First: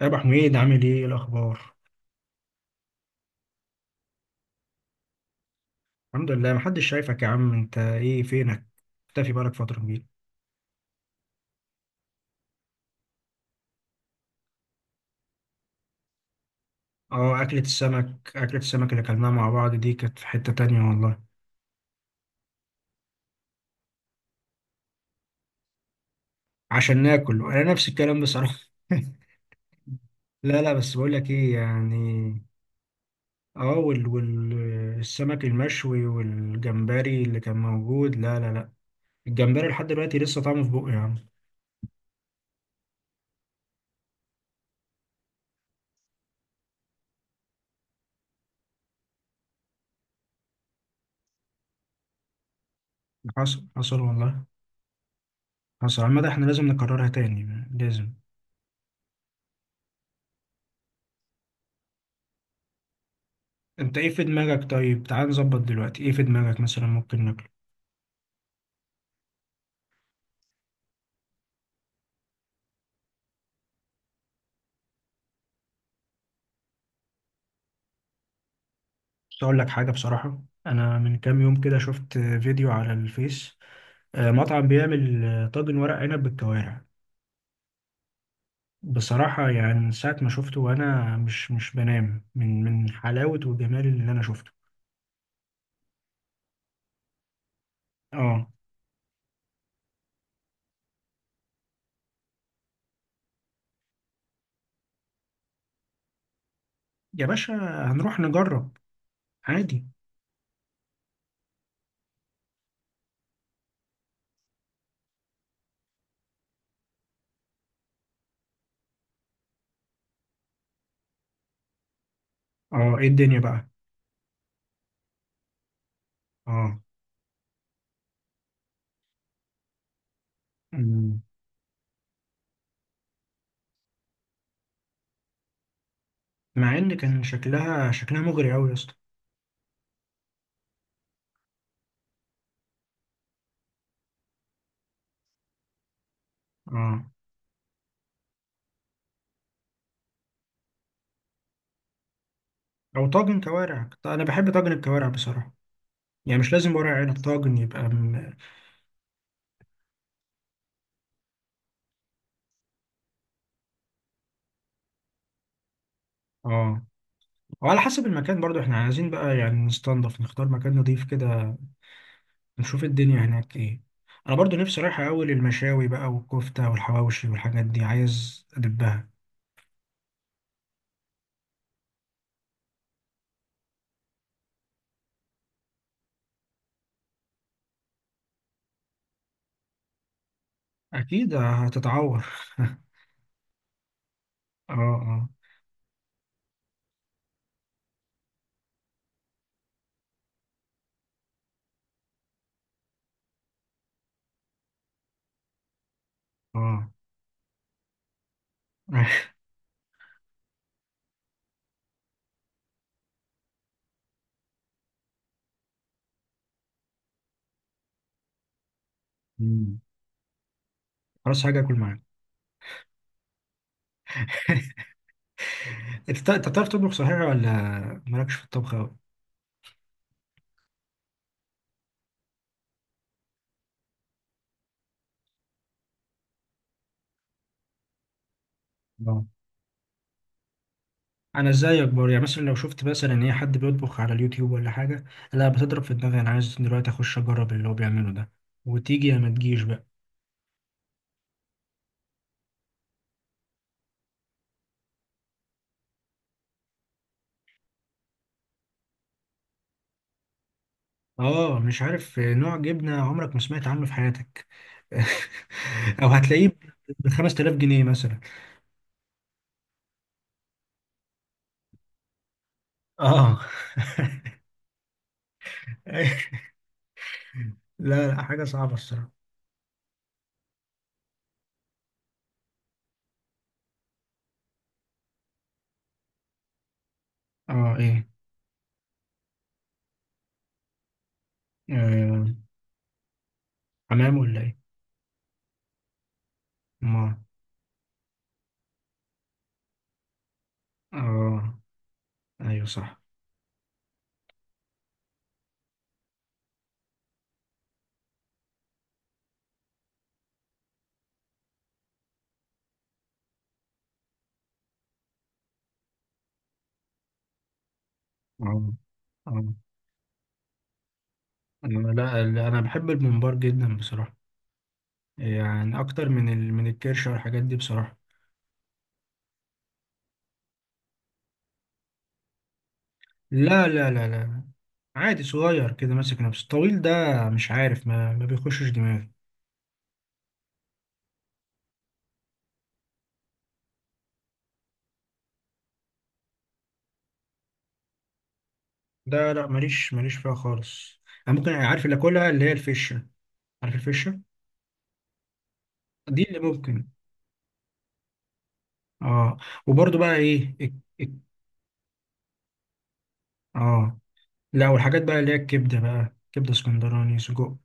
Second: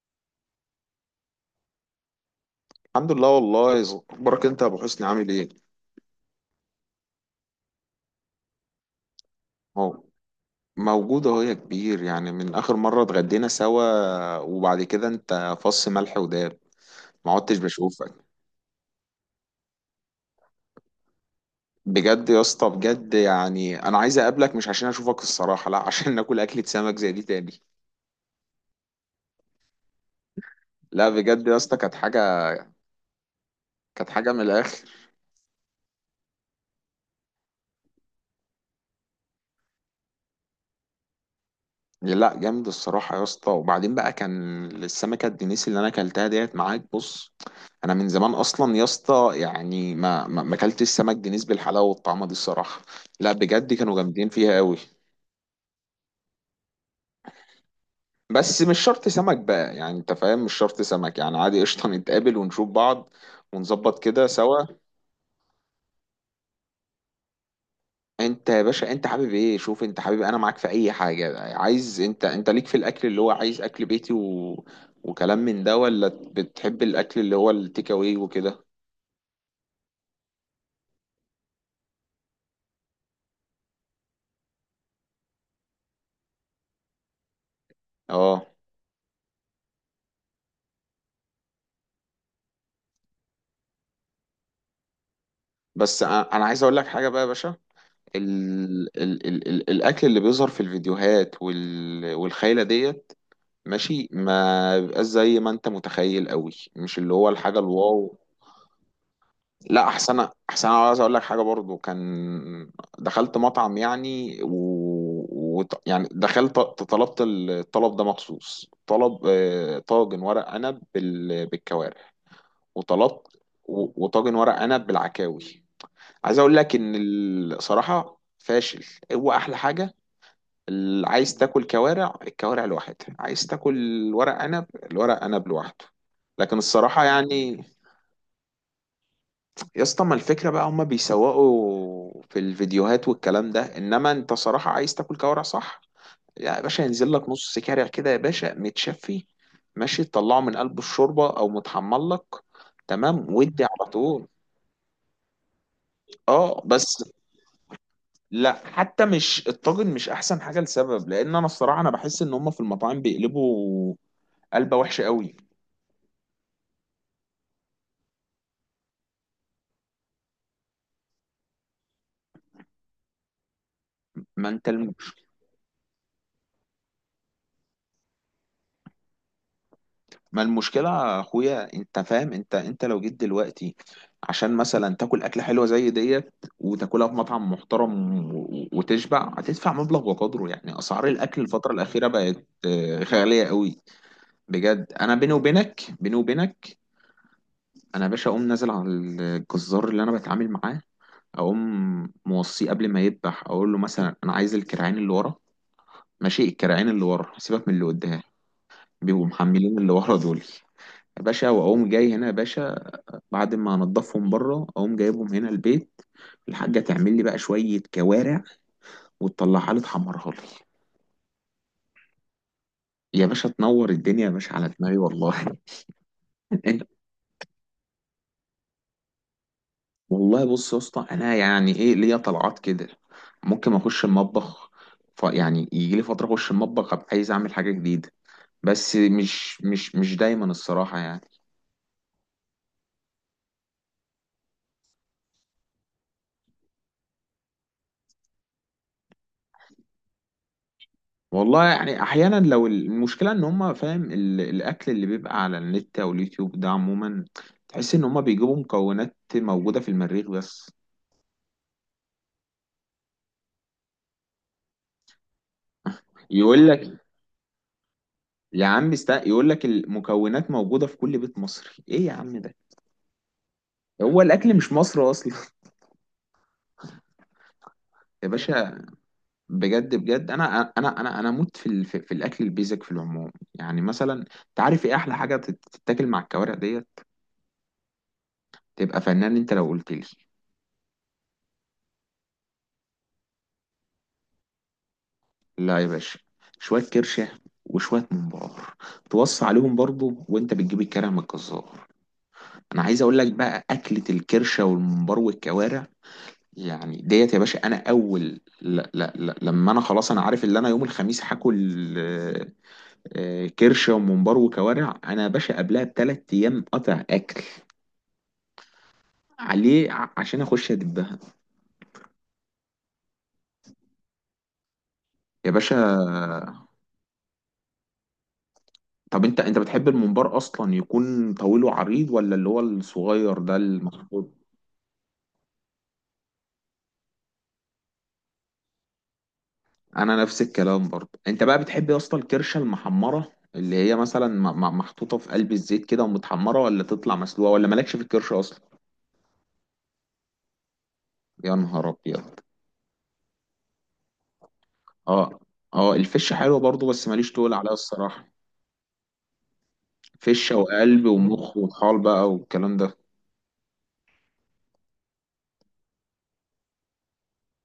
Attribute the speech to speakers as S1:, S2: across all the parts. S1: يا ابو حميد، عامل ايه؟ إيه الاخبار؟
S2: الحمد لله والله اخبارك انت يا ابو حسني؟ عامل ايه؟
S1: الحمد لله. محدش شايفك يا عم، انت ايه؟ فينك؟ مختفي بقالك فتره كبيره.
S2: اهو موجود اهو يا كبير. يعني من اخر مره اتغدينا سوا وبعد كده انت فص ملح وداب، ما
S1: اه،
S2: عدتش
S1: اكله
S2: بشوفك.
S1: السمك اكله السمك اللي اكلناها مع بعض دي كانت في حته تانية والله.
S2: بجد يا اسطى، بجد، يعني انا عايز اقابلك، مش عشان اشوفك الصراحه، لا، عشان ناكل اكله سمك
S1: عشان
S2: زي دي
S1: ناكل
S2: تاني.
S1: انا نفس الكلام بصراحه. لا لا، بس
S2: لا
S1: بقول لك
S2: بجد
S1: ايه
S2: يا اسطى، كانت
S1: يعني.
S2: حاجه،
S1: اه، وال
S2: كانت حاجه من
S1: وال
S2: الاخر.
S1: السمك المشوي والجمبري اللي كان موجود. لا لا لا. الجمبري لحد دلوقتي لسه طعمه في بقي يا عم.
S2: لا جامد الصراحة يا اسطى. وبعدين بقى كان السمكة الدنيسي اللي انا اكلتها ديت معاك، بص، انا من زمان اصلا يا اسطى، يعني ما اكلتش سمك دنيس بالحلاوة والطعمة دي الصراحة. لا
S1: حصل
S2: بجد كانوا
S1: حصل
S2: جامدين
S1: والله.
S2: فيها قوي.
S1: حصل عامة، احنا لازم نكررها تاني، لازم.
S2: بس مش شرط سمك بقى، يعني انت فاهم، مش شرط سمك، يعني عادي قشطة نتقابل ونشوف بعض
S1: انت
S2: ونظبط
S1: ايه في
S2: كده سوا.
S1: دماغك؟ طيب تعال نظبط دلوقتي. ايه في دماغك مثلا ممكن ناكله؟
S2: انت يا باشا انت حابب ايه؟ شوف انت حابب، انا معاك في اي حاجه، عايز انت ليك في الاكل اللي هو عايز اكل بيتي وكلام من ده، ولا بتحب الاكل اللي هو التيك اواي وكده؟
S1: بس اقول لك حاجه بصراحه، انا من كام يوم كده شفت فيديو على الفيس. مطعم بيعمل طاجن ورق عنب بالكوارع.
S2: اه.
S1: بصراحه يعني من ساعه ما شفته وانا مش بنام من حلاوه وجمال اللي انا شفته.
S2: بس انا عايز اقول لك حاجه بقى يا باشا.
S1: اه
S2: ال... الاكل اللي بيظهر في الفيديوهات وال... والخيله ديت ماشي، ما بيبقاش زي ما انت متخيل قوي، مش اللي
S1: يا
S2: هو
S1: باشا،
S2: الحاجه الواو.
S1: هنروح نجرب، عادي.
S2: لا، احسن انا عايز اقول لك حاجه برضو، كان دخلت مطعم يعني يعني دخلت طلبت الطلب ده مخصوص، طلب طاجن ورق عنب بالكوارع،
S1: اه، ايه
S2: وطلبت
S1: الدنيا بقى؟
S2: وطاجن ورق عنب بالعكاوي. عايز اقول لك
S1: اه.
S2: ان الصراحه فاشل. هو احلى حاجه، اللي
S1: مم.
S2: عايز تاكل كوارع الكوارع لوحدها، عايز تاكل ورق عنب الورق عنب لوحده، لكن
S1: مع ان
S2: الصراحه
S1: كان
S2: يعني.
S1: شكلها شكلها مغري قوي يا اسطى.
S2: يا اسطى، ما الفكرة بقى، هما بيسوقوا في الفيديوهات والكلام ده، انما انت صراحة عايز تاكل كوارع صح؟ يا باشا
S1: اه.
S2: ينزل لك نص كارع كده يا باشا متشفي، ماشي، تطلعه من قلب الشوربة او متحمر لك،
S1: او
S2: تمام،
S1: طاجن
S2: ودي
S1: كوارع،
S2: على
S1: انا
S2: طول.
S1: بحب طاجن الكوارع بصراحه. يعني مش
S2: اه
S1: لازم
S2: بس
S1: ورق عنب، طاجن يبقى
S2: لا حتى مش الطاجن، مش احسن حاجة لسبب، لان انا الصراحة انا بحس ان هما في المطاعم بيقلبوا قلبة وحشة قوي.
S1: اه. وعلى حسب المكان برضو احنا عايزين بقى يعني نستنضف، نختار مكان نضيف كده. نشوف الدنيا هناك ايه. انا
S2: ما
S1: برضو
S2: انت
S1: نفسي
S2: الم...
S1: رايح اول المشاوي بقى، والكفتة والحواوشي والحاجات دي عايز ادبها.
S2: ما المشكلة يا اخويا؟ انت فاهم، انت لو جيت دلوقتي عشان مثلا تاكل اكلة حلوة زي ديت وتاكلها في مطعم محترم وتشبع، هتدفع مبلغ وقدره، يعني اسعار
S1: اكيد
S2: الاكل الفترة الاخيرة
S1: هتتعور.
S2: بقت غالية قوي.
S1: اه.
S2: بجد، انا
S1: اه.
S2: بيني وبينك، بيني وبينك، انا يا باشا اقوم نازل على الجزار اللي انا بتعامل معاه، اقوم موصيه قبل ما يذبح، اقول له مثلا انا عايز الكرعين اللي ورا. ماشي، الكرعين
S1: اه.
S2: اللي ورا، سيبك من اللي قدام، بيبقوا محملين اللي ورا دول. يا باشا واقوم جاي هنا يا باشا، بعد ما انضفهم بره اقوم جايبهم هنا البيت. الحاجه تعمل لي بقى شويه كوارع، وتطلعها
S1: مم.
S2: لي، تحمرها لي.
S1: خلاص، حاجة اكل معاك.
S2: يا باشا تنور الدنيا يا باشا على دماغي والله.
S1: انت بتعرف تطبخ صحيح ولا؟ مالكش في الطبخ اوي؟
S2: والله بص يا اسطى، انا يعني ايه ليا طلعات كده، ممكن اخش المطبخ، ف يعني يجي لي فتره اخش المطبخ ابقى عايز اعمل حاجه جديده، بس مش دايما الصراحه يعني.
S1: انا ازاي اكبر؟ يعني مثلا لو شفت مثلا ان هي حد بيطبخ على اليوتيوب ولا حاجه. لا، بتضرب في دماغي، انا عايز دلوقتي اخش اجرب اللي هو بيعمله ده. وتيجي يا ما تجيش بقى.
S2: والله يعني احيانا، لو المشكله ان هم فاهم الاكل اللي بيبقى على النت او اليوتيوب ده عموما، تحس ان هم بيجيبوا مكونات موجوده في المريخ بس.
S1: اه، مش عارف نوع جبنه عمرك ما سمعت عنه في حياتك. او هتلاقيه
S2: يقول لك،
S1: ب 5000 جنيه مثلا.
S2: يقول لك المكونات موجوده في كل بيت مصري. ايه يا عم ده؟
S1: اه.
S2: هو الاكل مش مصر اصلا.
S1: لا لا،
S2: يا
S1: حاجه صعبه
S2: باشا،
S1: الصراحه.
S2: بجد بجد، انا اموت في في في الاكل البيزك في العموم. يعني مثلا انت عارف ايه احلى حاجه تتاكل مع الكوارع ديت؟
S1: اه. ايه؟
S2: تبقى فنان انت لو قلت لي.
S1: آه، حمام ولا ايه؟
S2: لا يا باشا، شوية
S1: ما.
S2: كرشة وشوية ممبار، توصي عليهم برضو وانت بتجيب الكرع من
S1: اه،
S2: الجزار.
S1: ايوه
S2: انا
S1: صح.
S2: عايز اقول لك بقى، اكلة الكرشة والممبار والكوارع، يعني ديت يا باشا. انا اول لا لما انا خلاص انا عارف ان انا يوم الخميس هاكل كرشة وممبار وكوارع، انا يا باشا قبلها ب3 ايام قطع اكل
S1: اه. اه.
S2: عليه عشان اخش ادبها.
S1: أنا- لا لا، انا بحب الممبار جدا بصراحه.
S2: يا باشا
S1: يعني اكتر من الكرش والحاجات دي بصراحة.
S2: طب انت بتحب الممبار اصلا يكون طويل وعريض، ولا اللي هو الصغير ده
S1: لا لا لا
S2: المخطوط؟
S1: لا، عادي صغير كده ماسك نفسه، الطويل ده. مش عارف، ما بيخشش دماغي.
S2: انا نفس الكلام برضه. انت بقى بتحب يا اسطى الكرشه المحمره، اللي هي مثلا محطوطه في قلب الزيت كده ومتحمره، ولا تطلع مسلوقه، ولا مالكش في الكرشه اصلا؟
S1: ده لا، ماليش ماليش فيها خالص. انا ممكن،
S2: يا
S1: عارف
S2: نهار
S1: اللي
S2: ابيض.
S1: اكلها اللي هي الفشة. عارف الفشة؟
S2: اه، اه
S1: دي
S2: الفشه
S1: اللي
S2: حلوه برضه،
S1: ممكن.
S2: بس ماليش تقول عليها الصراحه.
S1: اه. وبرضو بقى
S2: فشه
S1: ايه
S2: وقلب
S1: الك-
S2: ومخ وطحال بقى والكلام ده.
S1: اه. لا والحاجات بقى اللي هي الكبدة بقى، كبدة اسكندراني، سجق.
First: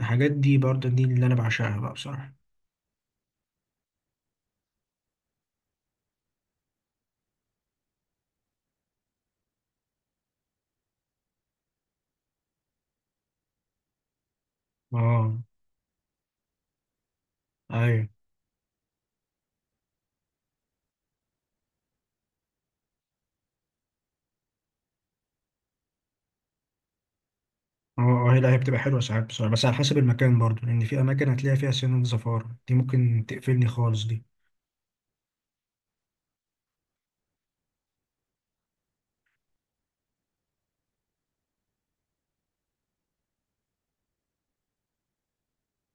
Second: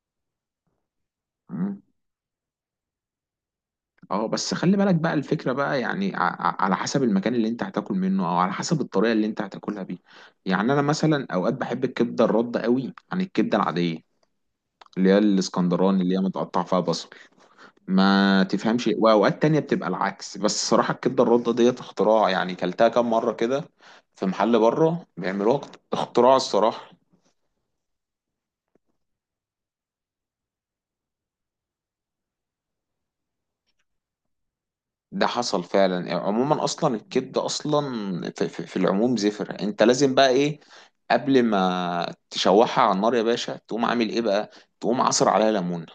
S1: الحاجات دي برضو دي اللي انا بعشقها
S2: مم.
S1: بقى بصراحة.
S2: اه بس خلي بالك بقى، الفكره بقى يعني على حسب المكان اللي انت هتاكل منه، او على حسب الطريقه اللي انت هتاكلها بيها. يعني انا مثلا اوقات بحب الكبده الرده قوي عن الكبده العاديه، اللي هي
S1: اه.
S2: الاسكندراني اللي هي متقطع فيها بصل،
S1: ايوه.
S2: ما تفهمش. واوقات تانية بتبقى العكس، بس الصراحة الكبدة الرده ديت اختراع، يعني كلتها كام مرة كده في محل بره بيعملوها، اختراع الصراحة.
S1: اه. اه. هي لا، هي بتبقى حلوة ساعات بصراحة، بس على حسب المكان برضو. لأن في أماكن هتلاقي فيها سنة زفارة، دي ممكن تقفلني خالص دي.
S2: ده حصل فعلا. يعني عموما، اصلا الكبدة اصلا في العموم زفر، انت لازم بقى ايه قبل ما تشوحها على النار يا باشا؟ تقوم عامل ايه بقى؟ تقوم عصر عليها ليمونة،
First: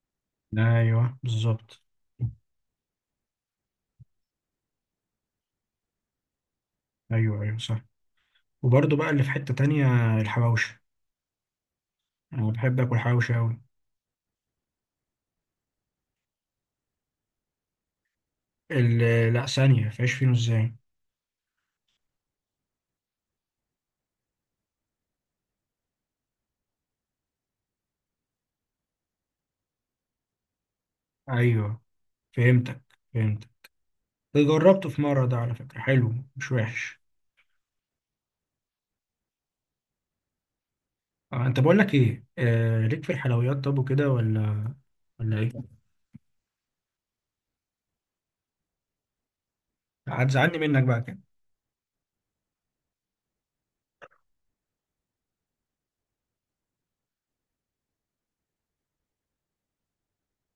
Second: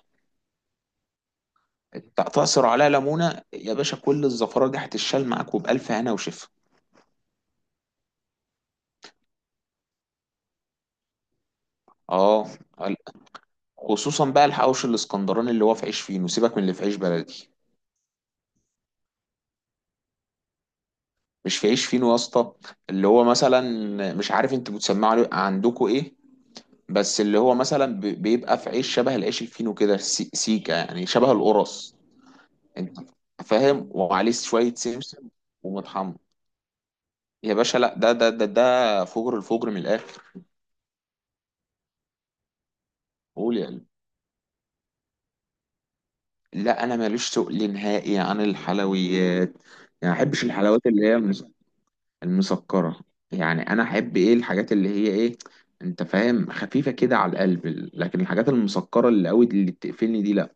S1: أيوه بالظبط.
S2: تعصر عليها ليمونة يا باشا، كل الزفرة دي هتتشال معاك، وبألف هنا وشفا.
S1: أيوه أيوه صح. وبرضو بقى اللي في حتة تانية، الحواوشي.
S2: اه،
S1: أنا بحب آكل حواوشي أوي.
S2: خصوصا بقى الحواوشي الاسكندراني، اللي هو في عيش فينو، سيبك من اللي في عيش بلدي.
S1: لا ثانية فيش فينو إزاي؟
S2: مش في عيش فينو يا اسطى، اللي هو مثلا، مش عارف انتوا بتسمعوا عليه، عندكم ايه، بس اللي هو مثلا بيبقى في عيش شبه العيش الفينو كده، سيكا، يعني شبه
S1: أيوه،
S2: القرص،
S1: فهمتك،
S2: انت
S1: فهمتك.
S2: فاهم، وعليه شوية
S1: جربته في مرة
S2: سمسم
S1: ده على فكرة، حلو
S2: ومطحمر.
S1: مش وحش.
S2: يا باشا لا، ده فجر الفجر من الاخر.
S1: أنت، بقول لك إيه، ليك في الحلويات
S2: قول يا
S1: طب
S2: قلبي.
S1: وكده ولا؟ ولا إيه؟
S2: لا انا ماليش تقل نهائي عن الحلويات، يعني ما احبش
S1: هتزعلني منك
S2: الحلويات اللي
S1: بقى.
S2: هي المسكرة. يعني أنا أحب إيه؟ الحاجات اللي هي إيه، أنت فاهم، خفيفة كده على القلب. لكن الحاجات المسكرة اللي قوي دي اللي بتقفلني دي لأ.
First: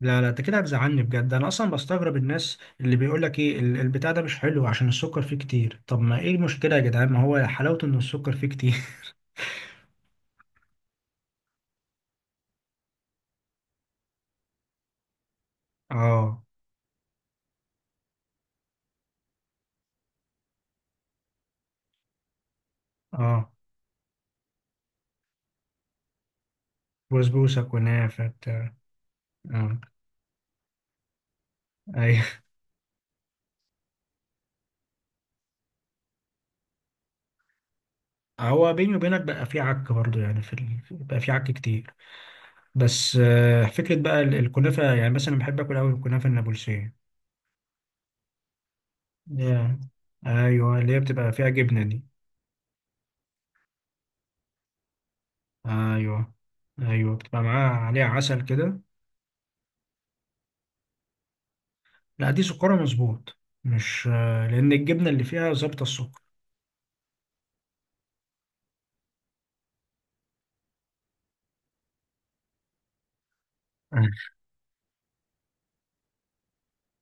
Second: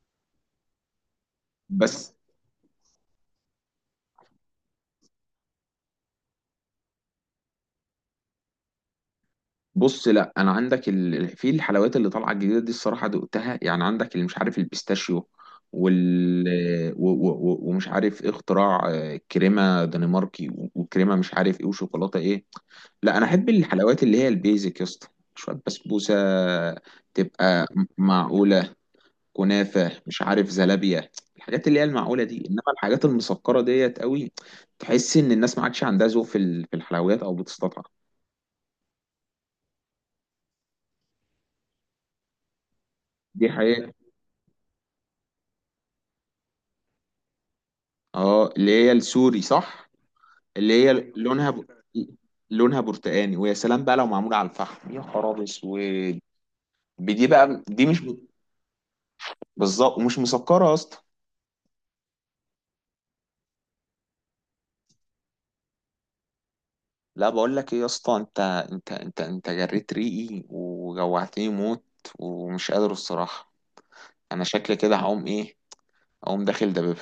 S1: لا لا، انت كده هتزعلني بجد. انا اصلا
S2: بس
S1: بستغرب الناس اللي بيقول لك ايه، البتاع ده مش حلو عشان السكر فيه كتير. طب ما ايه المشكله يا جدعان، ما هو حلاوته ان السكر فيه كتير.
S2: بص، لأ، أنا عندك في الحلويات اللي طالعة الجديدة دي، الصراحة دقتها، يعني عندك اللي مش عارف البيستاشيو
S1: اه.
S2: وال ومش عارف إيه، اختراع كريمة دنماركي وكريمة مش عارف إيه، وشوكولاتة إيه. لا انا احب
S1: اه.
S2: الحلويات اللي هي البيزك يا اسطى، شويه بسبوسه،
S1: بسبوسه،
S2: تبقى
S1: كنافه، بتاع.
S2: معقوله،
S1: اه.
S2: كنافه، مش عارف زلابيه، الحاجات اللي هي المعقوله
S1: ايوه.
S2: دي. انما الحاجات المسكره ديت قوي، تحس ان الناس ما عادش عندها ذوق في الحلويات، او بتستطعم.
S1: هو بيني وبينك بقى، فيه عك برضه، يعني بقى فيه عك كتير. بس
S2: دي حقيقه.
S1: فكره بقى الكنافه، يعني مثلا بحب اكل قوي الكنافه النابلسيه.
S2: اه، اللي هي السوري
S1: يا.
S2: صح،
S1: ايوه،
S2: اللي هي
S1: اللي هي بتبقى فيها
S2: لونها
S1: جبنه دي.
S2: لونها برتقاني، ويا سلام بقى لو معموله على الفحم يا خراب اسود.
S1: ايوه ايوه،
S2: دي
S1: بتبقى
S2: بقى
S1: معاها
S2: دي مش،
S1: عليها عسل كده.
S2: بالظبط، ومش مسكره يا اسطى.
S1: لا، دي سكرها مظبوط. مش لأن الجبنة اللي فيها ظابطة السكر.
S2: لا بقول لك ايه يا اسطى، انت جريت ريقي وجوعتني موت، ومش قادر الصراحه.
S1: أه.
S2: انا شكلي كده هقوم ايه، اقوم داخل دبابة.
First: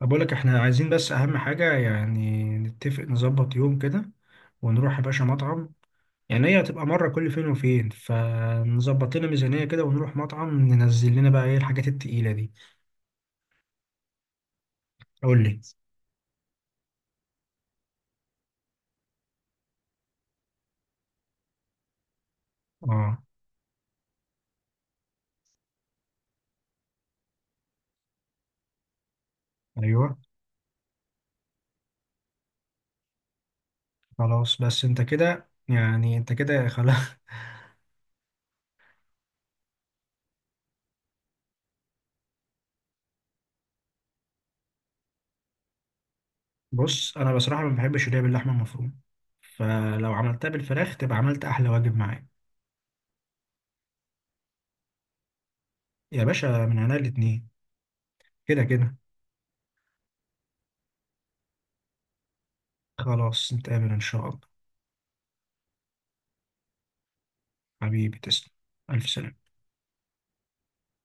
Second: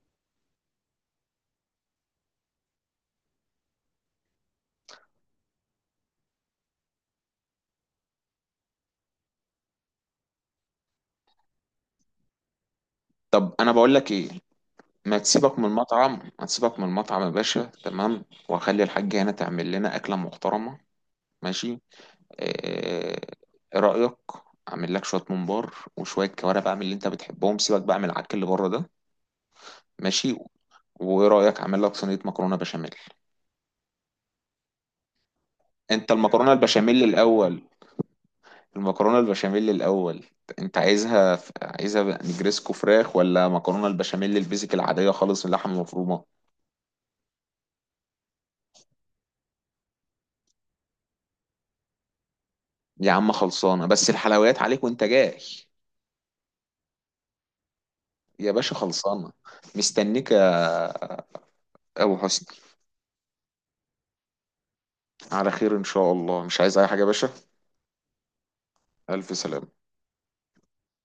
S1: طب أقول لك، إحنا عايزين بس أهم حاجة يعني نتفق، نظبط يوم كده. ونروح يا باشا مطعم. يعني هي هتبقى مرة كل فين وفين، فنظبط لنا ميزانية كده ونروح مطعم، ننزل لنا بقى إيه الحاجات التقيلة دي.
S2: طب انا بقول لك ايه، ما
S1: قول
S2: تسيبك
S1: لي.
S2: من المطعم، ما تسيبك من المطعم يا باشا، تمام، واخلي الحاجة هنا تعمل لنا اكلة محترمة، ماشي؟
S1: آه.
S2: ايه رأيك اعمل لك شوية ممبار وشوية كوارع بقى من اللي انت بتحبهم، سيبك بقى من العك اللي بره ده،
S1: أيوه.
S2: ماشي؟ وايه رأيك اعمل لك صينية مكرونة بشاميل؟
S1: خلاص، بس أنت كده
S2: انت
S1: يعني، أنت
S2: المكرونة
S1: كده خلاص.
S2: البشاميل الاول، المكرونة البشاميل الاول. انت عايزها، عايزها نجريسكو فراخ، ولا مكرونة البشاميل البيزك العادية خالص اللحمة المفرومة؟
S1: بص، أنا بصراحة ما بحبش اللي هي باللحمة المفرومة. فلو عملتها بالفراخ تبقى عملت أحلى واجب معايا.
S2: يا عم خلصانة، بس الحلويات عليك وانت جاي.
S1: يا باشا من عنا الاتنين.
S2: يا
S1: كده
S2: باشا
S1: كده.
S2: خلصانة. مستنيك يا أبو حسني.
S1: خلاص، نتقابل إن شاء الله.
S2: على خير إن شاء الله، مش عايز أي حاجة يا باشا.
S1: حبيبي تسلم. ألف
S2: ألف
S1: سلامة.
S2: سلامة.